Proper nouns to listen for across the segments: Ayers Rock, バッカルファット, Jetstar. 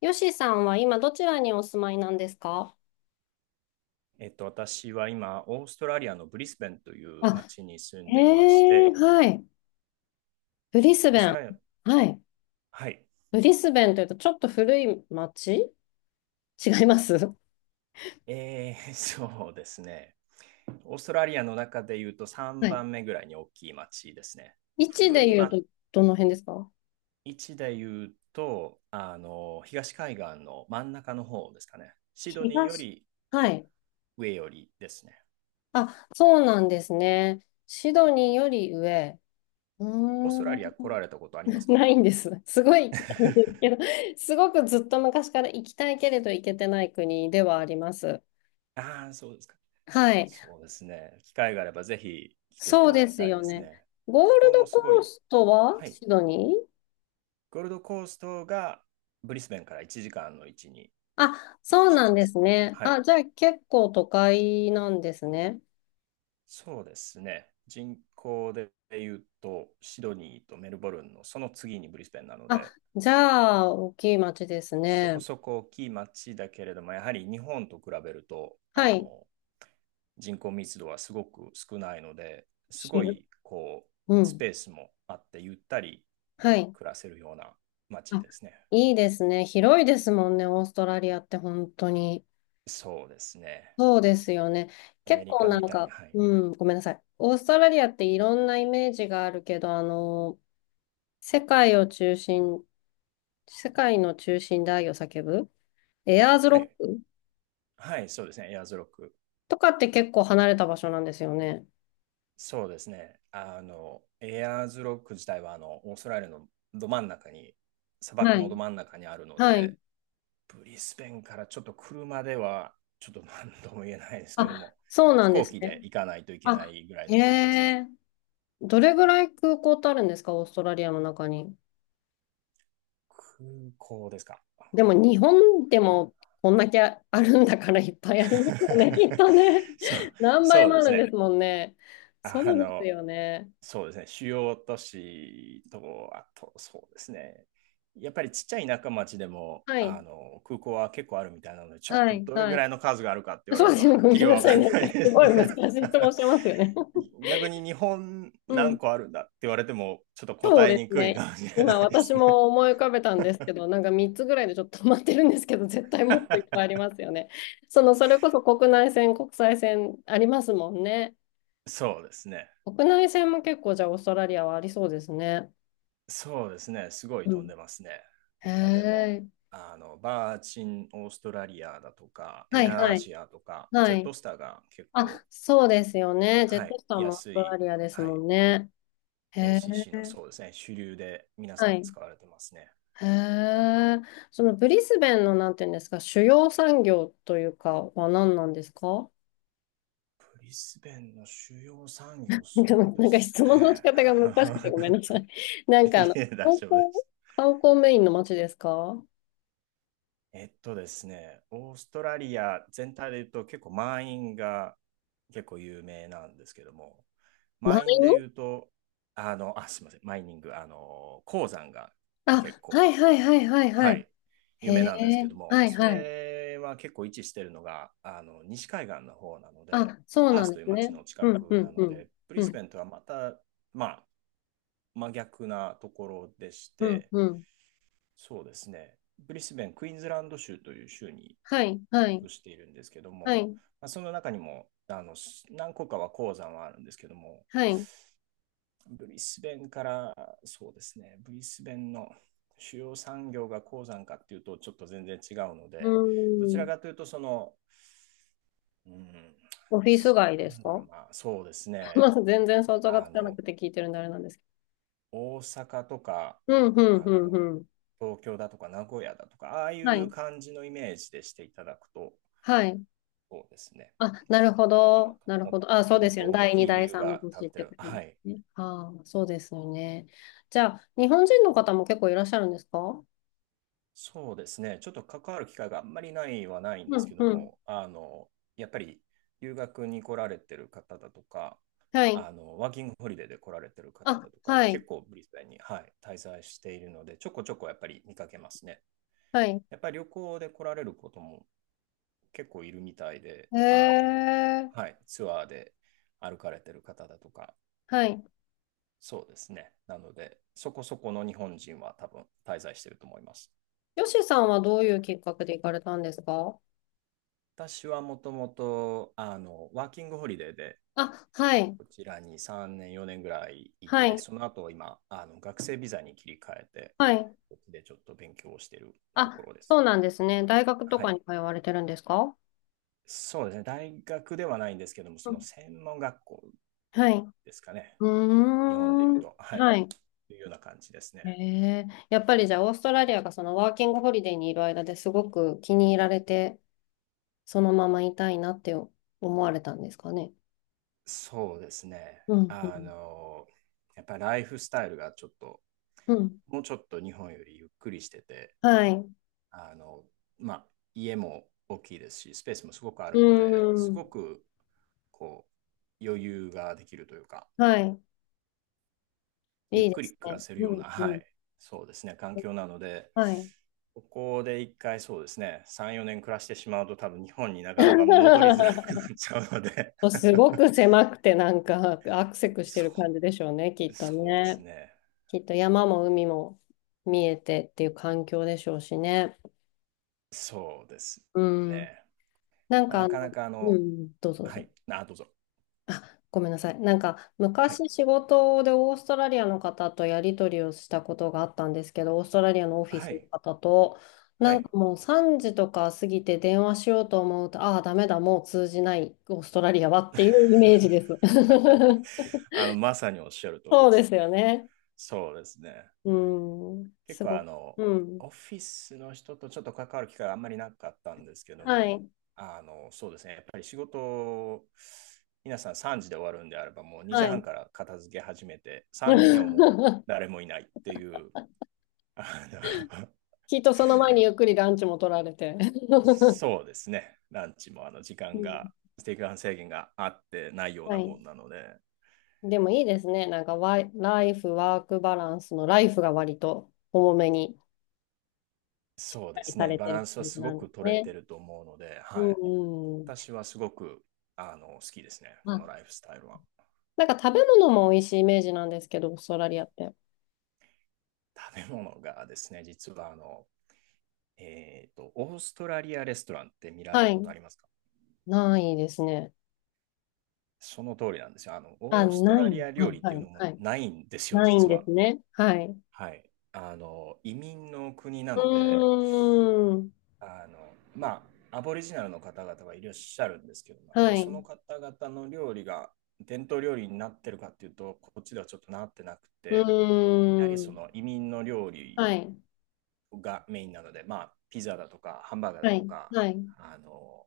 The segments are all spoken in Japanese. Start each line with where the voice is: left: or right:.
left: よしさんは今どちらにお住まいなんですか？
right: 私は今、オーストラリアのブリスベンという
left: あ、
right: 町に住んでいまし
left: ええ、
right: て、
left: はい。ブリス
right: オー
left: ベ
right: スト
left: ン。
right: ラリア、
left: はい。
right: はい、
left: ブリスベンというとちょっと古い町違います
right: そうですね。オーストラリアの中で言うと3
left: はい。
right: 番目ぐらいに大きい町ですね。
left: 位置
right: 古
left: で
right: い
left: 言う
right: 町
left: とどの辺ですか？
right: で言うと、東海岸の真ん中の方ですかね。シドニーよ
left: 東。
right: り
left: はい。
right: 上よりですね。
left: あ、そうなんですね。シドニーより上。う
right: オース
left: ー
right: トラリア
left: ん。
right: 来られたことありま すか？
left: ないんです。すごい行きたいんです けど、すごくずっと昔から行きたいけれど行けてない国ではあります。
right: ああ、そうですか。
left: はい。
right: そうですね。機会があればぜひ来てい
left: そう
right: ただ
left: で
right: き
left: す
right: たい
left: よ
right: です
left: ね。
right: ね。
left: ゴ
right: 気
left: ール
right: 候
left: ド
right: もすご
left: コー
right: い。
left: ストは
right: は
left: シ
right: い。
left: ドニー
right: ゴールドコーストがブリスベンから1時間の位置に
left: あ、
right: 位
left: そ
right: 置
left: う
right: して
left: なん
right: ま
left: で
right: す。
left: すね。
right: は
left: あ、
right: い。
left: じゃあ結構都会なんですね。
right: そうですね。人口で言うと、シドニーとメルボルンのその次にブリスベンなの
left: あ、
right: で、
left: じゃあ大きい町です
right: そこ
left: ね。
right: そこ大きい町だけれども、やはり日本と比べると、
left: はい。
right: 人口密度はすごく少ないので、すご
left: 広、
right: いこ
left: う
right: う、スペ
left: ん。
right: ースもあって、ゆったり
left: はい。
right: 暮らせるような街
left: あ、
right: ですね。
left: いいですね。広いですもんね、オーストラリアって本当に。
right: そうですね。
left: そうですよね。
right: アメ
left: 結
right: リ
left: 構、
right: カみたいに、はい。
left: うん、ごめんなさい。オーストラリアっていろんなイメージがあるけど、世界を中心、世界の中心で愛を叫ぶエアーズ
right: は
left: ロッ
right: い。
left: ク
right: はい、そうですね。エアーズロック。
left: とかって結構離れた場所なんですよね。
right: そうですね。エアーズロック自体は、オーストラリアのど真ん中に、砂漠
left: は
right: の
left: い。
right: ど真ん中にあるの
left: はい。
right: で、ブリスベンからちょっと車では、ちょっと何とも言えないですけど
left: あ、
right: も、
left: そうな
right: 飛
left: んで
right: 行
left: す
right: 機で
left: ね。
right: 行かないといけな
left: あ、
right: いぐらい
left: へ
right: の距離です。
left: え。どれぐらい空港ってあるんですか、オーストラリアの中に。
right: 空港ですか。あ
left: でも日
right: 空港
left: 本で
right: だれら
left: もこんだけあるんだからいっぱいありますよね、きっ とね。
right: そう、
left: 何倍
right: そう
left: も
right: で
left: あ
right: す
left: るんです
right: ね。
left: もんね。そ
right: あ
left: うです
right: の、
left: よね。
right: そうですね、主要都市と、あと、そうですね。やっぱりちっちゃい田舎町でも
left: はい。
right: あの空港は結構あるみたいなので、ちょっ
left: は
right: と
left: い。
right: どれ
left: は
right: ぐら
left: い。
right: いの数があるかって言われ
left: そう
right: る
left: で
right: と、
left: すね。
right: はっ
left: ご
right: き
left: め
right: り
left: んな
right: は分
left: さい。
right: かんな
left: なんか
right: いで
left: す
right: す
left: ごい
right: ね。
left: 難しい質問し てますよね。
right: 逆に日本
left: う
right: 何
left: ん。
right: 個あるんだって言われても、ちょっと
left: そう
right: 答え
left: で
right: に
left: す
right: くい
left: ね。
right: かもしれな
left: 今
right: いで
left: 私
right: すね。
left: も思い浮かべたんですけど、なんか3つぐらいでちょっと止まってるんですけど、絶対もっといっぱいあ りますよね。その、それこそ国内線、国際線ありますもんね。
right: そうですね。
left: 国内線も結構じゃあオーストラリアはありそうですね。
right: そうですね。すごい
left: う
right: 飛ん
left: ん。
right: でますね。
left: へ
right: 中でも、
left: え。
right: バーチンオーストラリアだとか、
left: は
right: エ
left: い
right: ア
left: は
right: ア
left: い。
right: ジアとか、ジ
left: は
right: ェット
left: い。
right: スターが結
left: あ、
right: 構
left: そうですよね。ジェ
right: は
left: ット
right: い、
left: スターもオース
right: 安
left: トラ
right: い、
left: リアです
right: は
left: も
right: い、
left: んね。へえ。
right: LCC のそうですね、主流で皆さ
left: は
right: ん
left: い。
right: 使われてますね。
left: へえ。そのブリスベンのなんていうんですか、主要産業というかは何なんですか？
right: ブリスベンの主要産 業、
left: なんか、な
right: そうで
left: んか
right: す
left: 質問の仕
right: ね。
left: 方が難しくてごめんなさい。なん か
right: いえ、大
left: 観光、
right: 丈夫です。
left: 観光メインの街ですか？
right: えっとですね、オーストラリア全体で言うと結構満員が結構有名なんですけども、
left: 満
right: 満員
left: 員
right: で言うと、すみません、マイニング、鉱山が結
left: あ、は
right: 構
left: いはいはいはいは
right: は
left: い。
right: い、
left: へ
right: 夢なんですけ
left: え、
right: ども、
left: はい
right: そ
left: はい。
right: れは結構位置してるのが、西海岸の方なので、
left: あ、そう
right: パー
left: なん
right: スと
left: で
right: いう
left: す
right: 町
left: ね。
right: の近
left: うんう
right: くな
left: んう
right: の
left: ん。
right: で、ブリ
left: う
right: ス
left: ん
right: ベンとはまた、まあ、真逆なところでし
left: うん
right: て、
left: うん。
right: そうですね、ブリスベン、クイーンズランド州という州に
left: はいはい
right: 属しているんですけど
left: は
right: も、
left: い
right: まあ、その中にもあの何個かは鉱山はあるんですけども、
left: はい。う
right: ブリスベンからそうですね、ブリスベンの主要産業が鉱山かっていうとちょっと全然違うの
left: ー
right: で、どちら
left: ん。
right: かというとその、うん、
left: オフィス街
right: な
left: です
right: んだろ
left: か？
right: うな、そうです
left: ま
right: ね、
left: あ全然想像が
right: あ
left: つかな
right: の、
left: くて聞いてるんであれなんですけ
right: 大阪とか、
left: ど。うんうん
right: あ
left: う
right: の、
left: んうん。
right: 東京だとか名古屋だとか、ああい
left: は
right: う
left: い
right: 感じのイメージでしていただくと、
left: はい
right: そうですね、
left: あ、なるほ
right: いいのかなと。
left: ど。なるほ
right: も、
left: ど。あ、そう
right: も
left: で
right: っ
left: す
right: と
left: よね。
right: 大
left: 第2、
right: きいビ
left: 第
right: ル
left: 3の
right: が建
left: 年っ
right: って
left: てこ
right: る、
left: とで
right: はい、
left: すね。ああ、そうですよね。じゃあ、日本人の方も結構いらっしゃるんですか？
right: そうですね。ちょっと関わる機会があんまりないはないん
left: う
right: です
left: ん、
right: けど
left: うん。
right: も、やっぱり留学に来られてる方だとか、
left: はい。
right: ワーキングホリデーで来られてる方
left: あ、
right: だとか
left: は
right: は
left: い。
right: 結構ブリスベンに、はい、滞在しているので、ちょこちょこやっぱり見かけますね。
left: はい。
right: やっぱり旅行で来られることも結構いるみたいで、
left: へえ。
right: はい、ツアーで歩かれてる方だとか、
left: はい。
right: そうですね。なので、そこそこの日本人は多分滞在してると思います。
left: よしさんはどういうきっかけで行かれたんですか？
right: 私はもともと、ワーキングホリデーで、
left: あ、はい。
right: こちらに3年、4年ぐらいい
left: は
right: て、
left: い。
right: その後今、学生ビザに切り替えて、
left: はい。
right: こっちでちょっと勉強をしていると
left: あ、
right: ころです。
left: そうなんですね。大学と
right: は
left: かに
right: い。
left: 通われてるんですか？
right: そうですね。大学ではないんですけども、
left: う
right: その
left: ん。
right: 専門学校
left: はい。
right: ですかね。
left: う
right: こ日本で言う
left: ーん。
right: と、はい。
left: はい。
right: というような感じですね。
left: へえ、やっぱりじゃあオーストラリアがそのワーキングホリデーにいる間ですごく気に入られて、そのままいたいなって思われたんですかね。
right: そうですね。
left: うん、う
right: あ
left: ん、
right: の、やっぱりライフスタイルがちょっと、
left: うん。
right: もうちょっと日本よりゆっくりしてて、
left: はい。
right: あの、まあ、家も大きいですし、スペースもすごくあ
left: う
right: るので、す
left: ん。
right: ごく、こう、余裕ができるというか、
left: はい。
right: ゆ
left: い
right: っ
left: いで
right: くり
left: す
right: 暮ら
left: ね。
right: せる
left: う
right: ような、
left: ん、う
right: は
left: ん。
right: い、そうですね、環境なので、
left: はい。
right: ここで一回そうですね、3、4年暮らしてしまうと多分日本になかなか戻りづらくな っちゃうので
left: すごく狭くてなんかアクセク して
right: そ
left: る感じでしょうね、きっと
right: そうです
left: ね。
right: ね、
left: きっと山も海も見えてっていう環境でしょうしね。
right: そうです
left: うん。
right: ね。
left: なん
right: まあ、
left: か
right: なかなかあ
left: う
right: の、
left: ん、どうぞどう
right: は
left: ぞ。
right: い、あ、どうぞ。
left: ごめんなさい。なんか
right: はい、
left: 昔仕事でオーストラリアの方とやり取りをしたことがあったんですけど、オーストラリアのオフィス
right: は
left: の
right: い、
left: 方と、
right: は
left: なんか
right: い。
left: もう3時とか過ぎて電話しようと思うと、ああ、ダメだ、もう通じない、オーストラリアはっていうイメージです。
right: まさにおっしゃる通り
left: そ
right: で
left: うで
right: す。
left: すよね。
right: そうですね。
left: うん、
right: 結
left: す
right: 構
left: ご
right: あ
left: く。
right: の、
left: うん。
right: オフィスの人とちょっと関わる機会があんまりなかったんですけど
left: は
right: も、
left: い、
right: そうですね。やっぱり仕事、皆さん3時で終わるんであれば、もう
left: は
right: 2時半
left: い。
right: から片付け始めて、3時にはもう 誰もいないっていう、あの
left: きっとその前にゆっくりランチも取られて。
right: そうですね。ランチもあの時
left: う
right: 間
left: ん、
right: が、時間制限があってないよう
left: は
right: な
left: い。
right: もんなので、
left: でもいいですね。なんかワイ、ライフ、ワークバランスのライフが割と重めに
right: そうです
left: さ
right: ね。
left: れ
right: バ
left: て
right: ラ
left: る
right: ンスは
left: 感じ
right: すご
left: なんで
right: く
left: す
right: 取れ
left: ね。
right: てると思うので、
left: う
right: はい。
left: んうん。
right: 私はすごくあの好きですね、
left: ま
right: こ
left: あ、
right: のライフスタイルは。
left: なんか食べ物も美味しいイメージなんですけど、オーストラリアって。
right: 食べ物がですね、実はあの、オーストラリアレストランって見られ
left: は
right: たこ
left: い。
right: とありますか？
left: ないですね。
right: その通りなんですよ。
left: あ、
right: オースト
left: ない。
right: ラリア
left: は
right: 料
left: い、
right: 理っ
left: は
right: ていう
left: い、
right: のも
left: はい。
right: ないんですよ、
left: ないん
right: 実
left: で
right: は。
left: すね。はい。う
right: はい。移民の国な
left: ー
right: ので、
left: ん。
right: あの、まアボリジナルの方々がいらっしゃるんですけども、やっぱ
left: は
right: り
left: い。
right: その
left: う
right: 方々の料理が伝統料理になってるかっていうと、こっちではちょっとなってなく
left: ー
right: て、やはりそ
left: ん。
right: の移民の料理
left: はい。
right: がメインなので、まあ、ピザだとか、ハンバーガーだ
left: は
right: と
left: い。
right: か、
left: はい。
right: あの、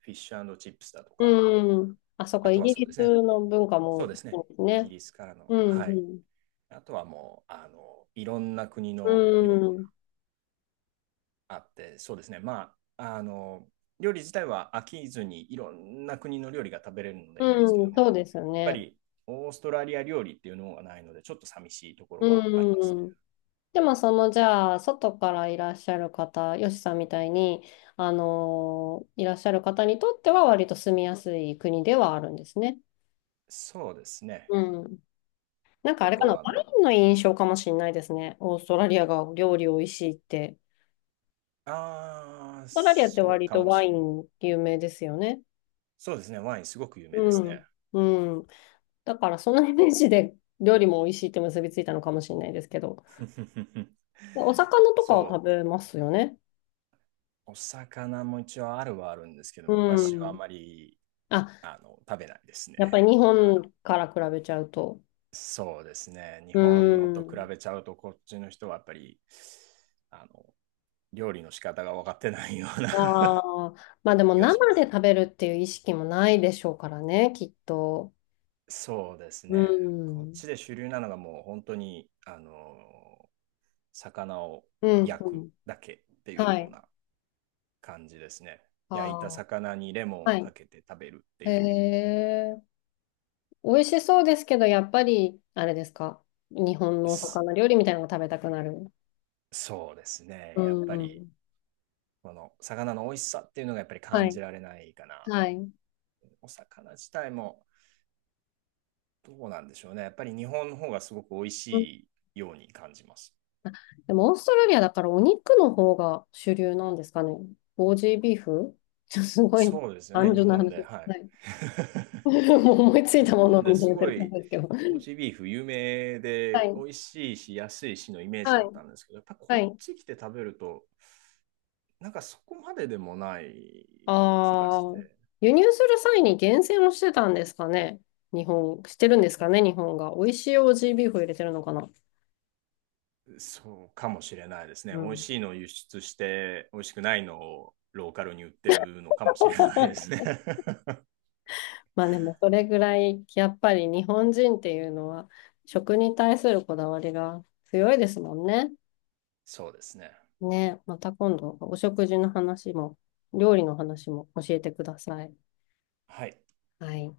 right: フィッシュチップスだとか、
left: うーん。あ、そっか、
right: あと
left: イ
right: は
left: ギ
right: そうで
left: リ
right: すね、
left: スの文化
right: そう
left: も
right: ですね、
left: 多いです
right: イギ
left: ね。
right: リスからの、
left: うん、
right: は
left: う
right: い。
left: ん。
right: あとはもう、いろんな国
left: う
right: の料理
left: ーん。
right: あって、そうですね。料理自体は飽きずにいろんな国の料理が食べれるのでいいんですけ
left: う
right: ど
left: ん、
right: も、
left: そ
right: や
left: う
right: っ
left: ですよ
right: ぱ
left: ね。
right: りオーストラリア料理っていうのがないので、ちょっと寂しいところはあります
left: う
right: ね。
left: ん。でも、その、じゃあ、外からいらっしゃる方、よしさんみたいに、あのーいらっしゃる方にとっては、割と住みやすい国ではあるんですね。
right: そうですね。
left: うん。なんかあ
right: 結
left: れかな、
right: 構
left: ワ
right: あの、
left: インの印象かもしれないですね。オーストラリアが料理美味しいって。
right: あー、
left: オーストラリアって
right: そう
left: 割
right: か
left: と
right: も
left: ワ
right: しれ
left: イ
right: ない
left: ン有名ですよね。
right: そうですね。ワインすごく有名で
left: う
right: すね。
left: ん。うん。だから、そのイメージで料理も美味しいって結びついたのかもしれないですけど。お魚とかを
right: そう、
left: 食べますよね。
right: お魚も一応あるはあるんですけども、
left: う
right: 私はあ
left: ん。
right: まり、
left: あ、
right: 食べないです
left: や
right: ね。
left: っぱり日本から比べちゃうと。
right: そうですね。日
left: う
right: 本の
left: ー
right: と比
left: ん。
right: べちゃうと、こっちの人はやっぱり、あの、料理の仕方が分かってないような
left: ああ、まあでも
right: 気がしま
left: 生で
right: す。
left: 食べるっていう意識もないでしょうからね、きっと。
right: そうです
left: う
right: ね。こっ
left: ん。
right: ちで主流なのがもう本当に、魚を
left: うん、
right: 焼
left: う
right: く
left: ん。
right: だけっていう
left: は
right: よう
left: い。
right: な感じですね。
left: あ
right: 焼いた
left: あ、
right: 魚にレモン
left: は
right: をか
left: い。
right: けて食べるって
left: へ
right: いう。
left: え。美味しそうですけど、やっぱり、あれですか。日本のお
right: す
left: 魚料理みたいなのが食べたくなる。
right: そうです
left: う
right: ね。やっぱり、
left: ん。
right: この魚の美味しさっていうのがやっぱり
left: は
right: 感じ
left: い。
right: られないかな
left: は
right: と。
left: い。
right: お魚自体も、どうなんでしょうね。やっぱり日本の方がすごく美味しいように感じます。
left: でも、オーストラリアだからお肉の方が主流なんですかね。ボージービーフちょっと すごい
right: そうですよね、
left: 単
right: 日
left: 純な
right: 本
left: 話
right: で。
left: です。
right: は
left: は
right: い。
left: い。もう思いつい
right: 日
left: たものを
right: 本
left: み
right: で
left: んな
right: す
left: 言って
right: ご
left: る感じ
right: い、
left: ですけど。
right: オージービーフ有名
left: は
right: で美
left: い。
right: 味しいし安いしのイメージだ
left: は
right: った
left: い。
right: んですけど、やっぱ
left: は
right: こっ
left: い。
right: ち来て食べると、なんかそこまででもない気が
left: あ
right: し
left: あ、
right: て、
left: 輸入する際に厳選をしてたんですかね。日本、してるんですかね、日本が。美味しいオージービーフを入れてるのかな。
right: そうかもしれないですね。
left: う
right: 美味
left: ん。
right: しいのを輸出して、美味しくないのをローカルに売ってるのかもしれないです ね。
left: まあでも、それぐらい、やっぱり日本人っていうのは、食に対するこだわりが強いですもんね。
right: そうですね。
left: ね、また今度お食事の話も、料理の話も教えてください。
right: はい。
left: はい。